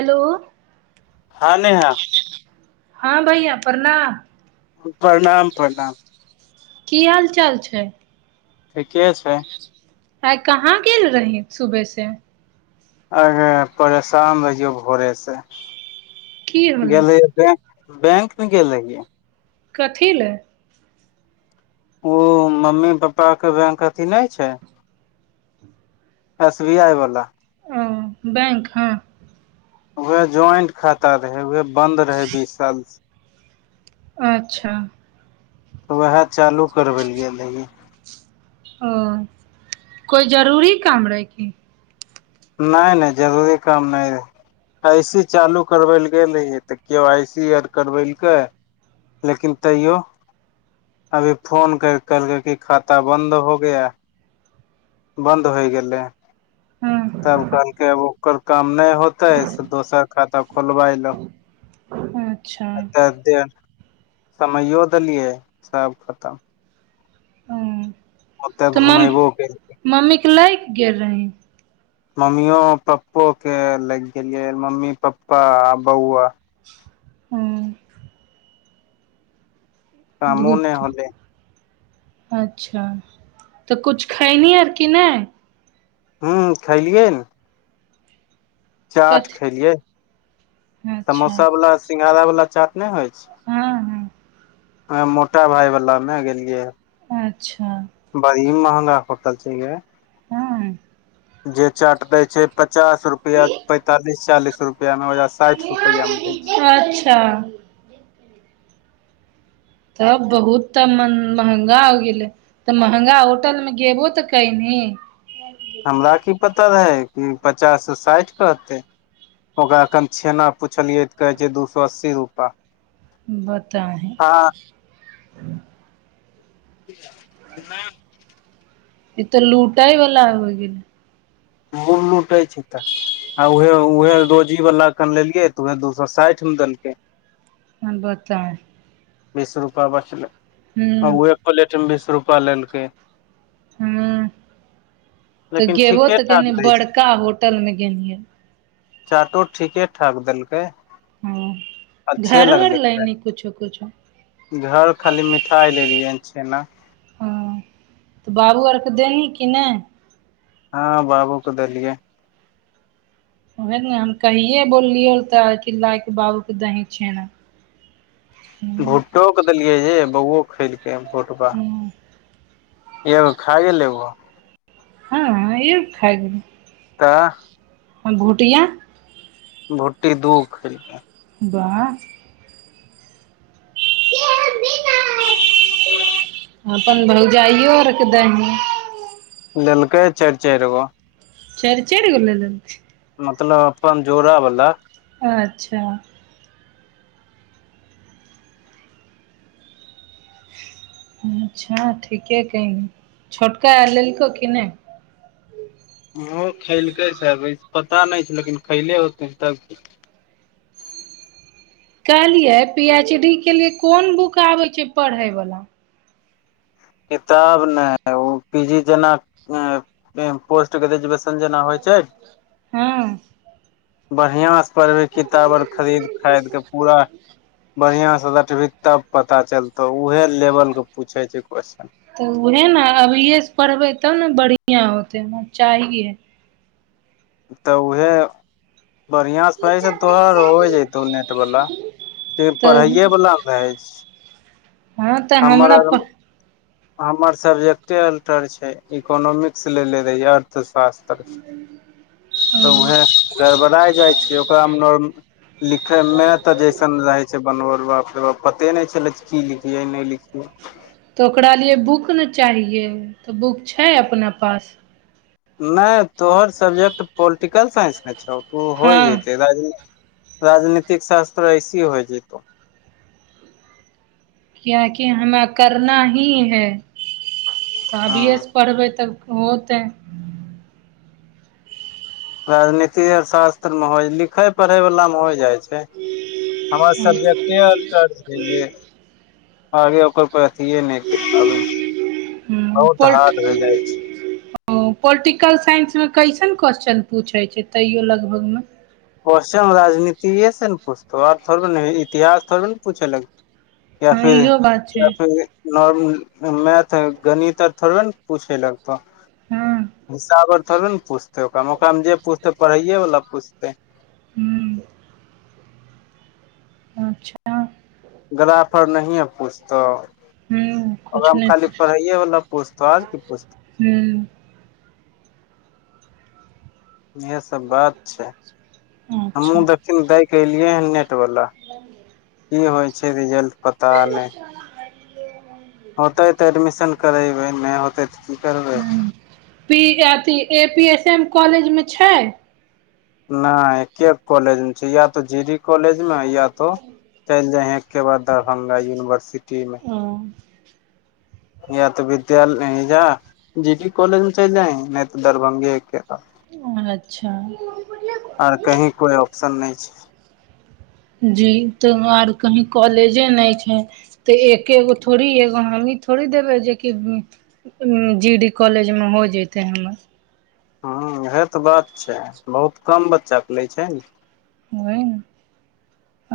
Hello हँ नेहा हँ भैया प्रणाम प्रणाम प्रणाम की हाल चाल छै ठीके छै आइ कहाँ गेल रही सुबह से अगे परेशान रहियौ भोरे से की होलै गेल रहियै बैंक बैंक न गेल रहियै कथी लए ओ मम्मी पापाके बैंक अथी नहि छै एस बी आइ बला ओ बैंक हँ उहे ज्वाइंट खाता रहै उहे बन्द रहै बीस साल से अच्छा तऽ वएह चालू करबै लऽ गेल रहियै ओ कोइ जरूरी काम रहै कि नाइ नाइ जरूरी काम नइ रहै ऐसी चालू करबै लऽ गेल रहियै तऽ के वाइ सी आर करबेल कै लेकिन तैयो अभी फोन करि क कहलकै की खाता बंन्द हो गया बन्द होइ गेलै हँ तब कहलके आब ओकर काम नय होत तै से दोसर खाता खोलबाय लहो अच्छा आ तै समैयो देलियै सब खतम हँ ओत्ते घुमैबो केलकै मम्मी के लैके गेल रही? मम्मीओ पप्पो के लके गेलियै मम्मी पप्पा आ बौआ। हूँ कामो धूप नहि होलै अच्छा तऽ कुछु खयली अ कि नहि? हूँ खलियै ने। चाट कथी खेलियै अच्छा समोसा वाला सिंघारा वाला चाट नै होइ छैय। हँ हँ वैह मोटा भाई वाला मे गेलियै ह। अच्छा बड़ी महंगा होटल छैय गे। हँ जे चाट दैय छैय पचास रुपया पेंतालिस चालीस रुपया में ओइजा साठ रुपया में दै छैय। अच्छा तब बहुत त मन महगा हो गेलै। तऽ महँंगा होटलमे त गेबो तऽ कैनी। हमरा की पता रहै कि पचाससँ साठि कहतै। ओकरा एखन छेना पुछलियै तऽ कहे छैय दू सए अस्सी रूपा। बताही। हँ [unintelligible] ई तऽ लूटइ वाला आब हो गेलै। मूल लूटै छैय तऽ। आ उह उहे रोजी वालला कन लेलियै तऽ उहे दू सए साठि मे देलकै। ह बताही। बीस रूपआ बचलै हूँ आ उह पलेटमे बीस रूपआ लेलकै। हँ तऽ लेकिन गेबो ठीके तऽ ठाक कनी दै छै बड़का होटल मे गेलही। चाटो ठीके ठाक देलकै। हं अच्छे घरो आर लगलै खाय। लैली कुछो कुछो? घर खाली मिठाइ लेलियै हन छेना। हँ तऽ बाबू आरके देनही कि नहि? हँ बाबू क देलियै। उएह ने हम कहिये बोललियै तऽ कि लाायके बाबूके दही छेना। ह भुटो क देलियै जे बौओ खेलकै। भूटपा हँ एगो खाए लेबो। हँ एगो खा गेलै। तऽ भुटिया? भुट्टी दू खेलकै। बाह अपन भौजाइो आरके दही। लेलकय या चारी चारी गो। च चड़ि जी ले लेलकय? मतलब अपन जोरा बला। अच्छा अच्छा ठीके कैनी छोटका लेलकौ कि नहि? ओ खेलकै सस पता नहि लेकिन खैले होतै तब। कहलियै पी एच डी के लिए कोन बुक आबै छै पढ़ै वला? किताब नहि ओ पी जी जेना पोस्ट ग्रेजुएशन जेना होय छैय, हँ बढ़ियां पढहभी किताब आर खरीद खरीद के पूरा बढ़िया से रटबही तब पता चलतौ उहे लेवल के पूछे छैयह क्वस््चन तऽ उएह ने अभियएसँ पढ़बै तब ने बढ़िआँ होतै हमरा चाहिये। तऽ उहे। बढ़ियां से पै छै तोहर हो जतौ नेट वाला तऽ पढ़ाइए वाला मे रहै छै हँ तऽ हमरा हमर आर पता हमर सब्जेक्टे अल्टर छैय इकोनोॉमिक्स लेेने रहियै। [unintelligible] तऽ उहे गड़बड़ा जाइ छैय ओकरामे लिखैमे तऽ जैसन रहै छैय बनबै उ पते नहि छलै की लिखियै नहि लिखियै। तऽ ओकरा लिए बुक ने चाहियए तऽ बुक छैय अपना पास? नहि तोहर सब्जेक्ट पोलिटिकल साइंस न छौ त ऊ हो हँ जतै राज राजनीतिक शास्त्र ऐसेही हो जतौ। कियाकि हमरा करना ही है त हँ अभिये से पढ़बै तब होतै। राजनीति आर शास्त्र में हो लिखे पढ़े वाला में हो जाइ छैय। हमर सबके अल्टर छैय जे आगे ओकर पर अथिए नहि कर पाबै बहुत हार्ड भए जाइ छैय। ओ पोलिटिकल साइंसमे कैसन क्वस्चन पूछैत छैय तैयो लगभगमे। क्वेश्चन राजनीतिए से ने पुछतौ आर थोड़े इतिहास थोड़बे ने पूछै लगत या हँ फिर इहो बात छै या फिर मैथ गणित आर थोड़बे ने पूछेलक। त हँ हिसाब आर थोड़े ने पुछतै ओकरामे ओकरामे जे पुछतै पढ़ैए वाला पुछतै। हूँ अच्छा गला नहिये पुछतौ हूँ कुछ ओकरा मे खाली नहि पढ़इे वाला पुछतो आर की पुछतौ? हू इह सब बात छैय हमहु अच्छा देखहीन दैके एलियै हन नेट वाला। [unintelligible] की होइ छैय रिजल्ट पता नहि। होतै तऽ एडमिशन करेबै नहि होतै तऽ की करबै। हूँ पी अथी ए पी एस एम कॉलेजमे छैय? नहि एके कॉलेज मे छैय या तो जी डी कॉलेज मे या तो चलि जाही के बाद दरभंगा यूनिवर्सिटी मे। हँ या तऽ विद्यालय जा जी डी कॉलेज में चल जाय नहि तऽ दरभंगे के। अच्छा आओर कही कोइ ऑप्शन नहि छैय। जी तऽ आर कहीं कॉलेजे नहि छैय। तऽ एकेगो थोड़ी एगो हमही थोड़ी देबै जेकि जी डी कॉलेजमे हो जतै हमर। हूँ इएह तऽ बात छैय बहुत कम बच्चाके लै छैय ने। वहीं ने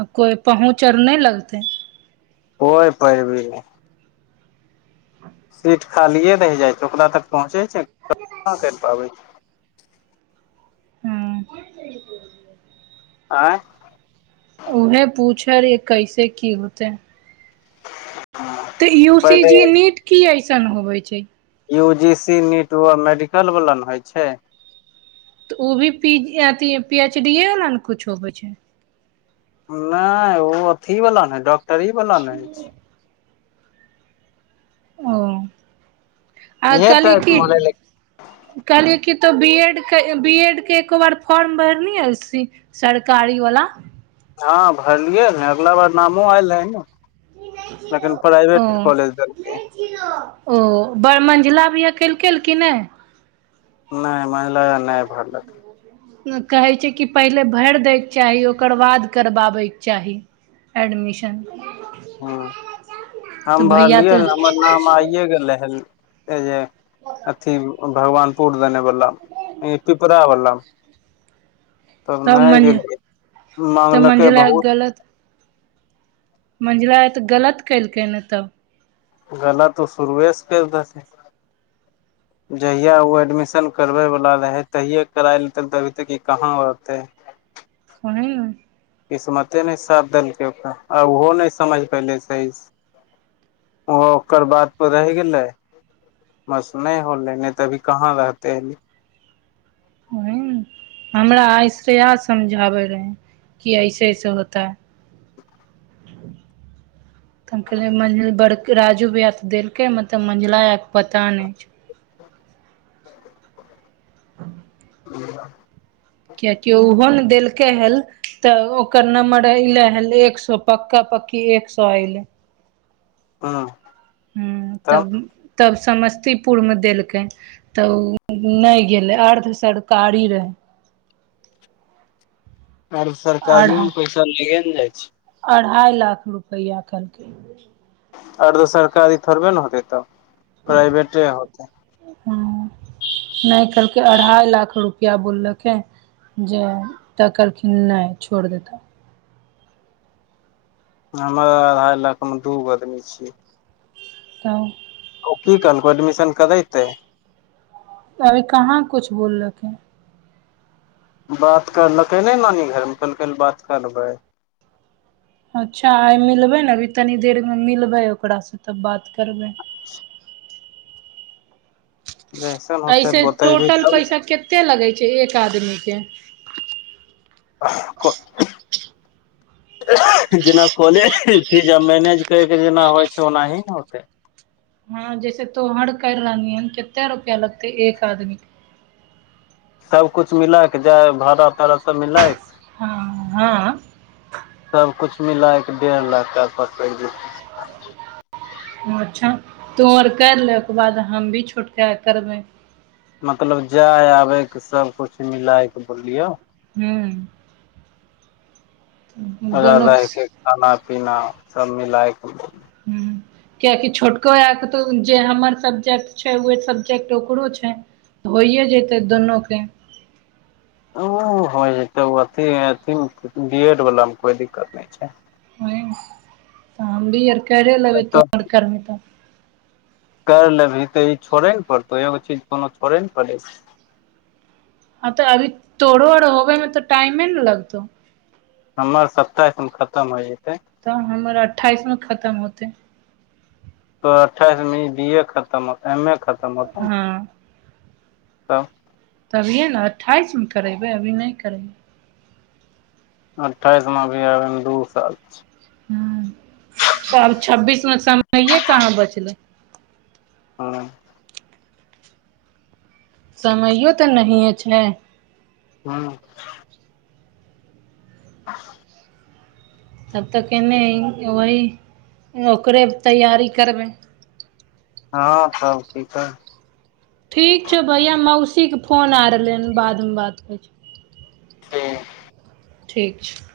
आ कोइ पहुँच आर नहि लगतै। [unintelligible] सीट खालिए रहि जाइत छैय ओकरा तक पहुँचैत छैय ना करि पाबै छैय। हूँ आँय उहे पूछय रही कैसे की होतै? तऽ यू सी पहिले जी नीट की अयसन होवे छैय? यू जी सी नीट व मेडिकल वाला ने होइ छैय। तऽ ओ भी पी अथी पी एच डी वला नऽ कुछो होय छै नाइ ओ अथी वला नऽ डॉक्टरी वाला नऽ होई छै ओ आ इहे कहली टाइप की मे होलै लेकिन कहलियै क तो बी एड के बी एड के एको बार फॉर्म भरनी वैसी सरकारी वला हँ भरलियै ने अगला बार नामो आयल रहै ने लेकिन प्राइवेट ओ कॉलेज देलकै ओ बर मंझिल भी केल केल की नइ नहि [unintelligible] नहि भरल त कहै छै कि पहिले भरि दैके चाही ओकर बाद करबाबै के चाही एडमिशन ह हम तऽ भैया भरलियै तऽ हमर नाम आइए गेलै हन जे अथी भगवान पूर देने वला ई पिपरा बला तब नइ गेलियै तऽ माँगलकै मंझिला बहुत मझिला ए तऽ गलत केलकै ने तब गला तऽ शुरूए सँ कैर रहलै [inaudible] जहिया ओ एडमिशन करबेवला रहै तहियए कराय लेत तभी तक कहाँ रहतै [unintelligible] किस्मते नइ साथ देलकै ओकरा आ ओहो नइ समझ पयलै सही ओ ओकर बात पर रहि गेलै बस नइ होले ने तऽ अभी कहाँ रहते ओह हमरा आय श्रया समझाबै रहै कि ऐसे ऐसे होता है [inaudible] तऽ हम कहलियै मंजिल बड़ राजू भैया तऽ देलकै मत तब मझिला भैया क पता नहि छै [inaudible] [inaudible] कियकि ओहो न देलकै हल तऽ ओकर नम्बर अयले हल एक सौ पक्का पक्की एक सौ ऐले हँ हूँ तब तब समस्तीपुर मे देलकै तऽ ओ नइ गेलै अर्ध सरकारी रहै आर सरकारियो अढ़ा मऽ पैसा लगे नऽ जाइ छै अढ़ाइ लाख रुपैया कहलकै अर्ध सरकारी थोड़बे नऽ होतै तब प्राइवेटे होतै हुँ नहि कहलकै अढ़ाइ लाख रुपया बोललकै जे तऽ कहलखिन नइ छोड़ि देताह हमर अढ़ाई लाख मे दू गो आदमी छियै तब ओ की कहलको एडमिशन करैते अभी कहाँ कुछु बोललकै बात करलकै नै नानी घरमे कहलकै बात कर लेबै अच्छा आइ मिलबै न अभी तनी देरमे मिलबै ओकरासँ तब बात करबै [inaudible] जैसन होते ऐसे बतेबी टोटल तब पैसा कतेक लगै छै एक आदमीके आ को जेना कॉलेज फी मैनेज करके जेना होइ छै ओनाही ओते हँ जैसे तोहर कैर रहली हऽ कते रुपया लगतै एक आदमी केँ सबकुछु मिलक जाय भाड़ा तड़ा सब मिलैक हँ हँ सबकिछु मिलाके डेढ़ लाख टक पकड़ि जेतै अच्छा तो आर करि ले ओकर बाद हम भी छोटका कऽ करबै मतलब जाय आबैके सबकछु मिलाय के बोललियौ हूँ दोनो रहके हूँ खाना पीना सब मिलएके हूँ किएकि छोटको आर के तऽ जे हमर सब्जेक्ट छै उहे सब्जेक्ट ओकरो छै होइए जेतै दुनूके ओ होइ जे तऽ अथि अथि मे बी एड वला मे कोइ दिक्कत नइ छै त हमभी आर करे लेबै तो तऽ अर करबी तऽ कर लेबही तऽ ई छोड़े न पड़तौ एगो चीज कोनो छोड़े न पड़ै छै हँ तऽ अभी तोड़ो आर होबे मे तऽ टाइमे नऽ लगतौ हमर सत्ताइस मऽ खतम होइ जेतै तऽ हमर अठाइस मऽ खतम होतै त अठाइस मे ई बी ए खतमत हो एम ए खतम होतौ हँ तब तभिए न अठ्ठाइस म करेबै अभी नइ करेबै अठाइस म अभी आबै म अभि दू साल छै हूँ तऽ साल छब्बीस मऽ समये कहाँ बचलै हँ समयो तऽ नहिए छै हँ [inaudible] तब तऽ केने वही ओकरे तैयरी करबै हँ सब ठीक हइ ठीक छै भैया मौसीके फोन आ रहलै हन बादमे बात करै छियो कर ठीक छै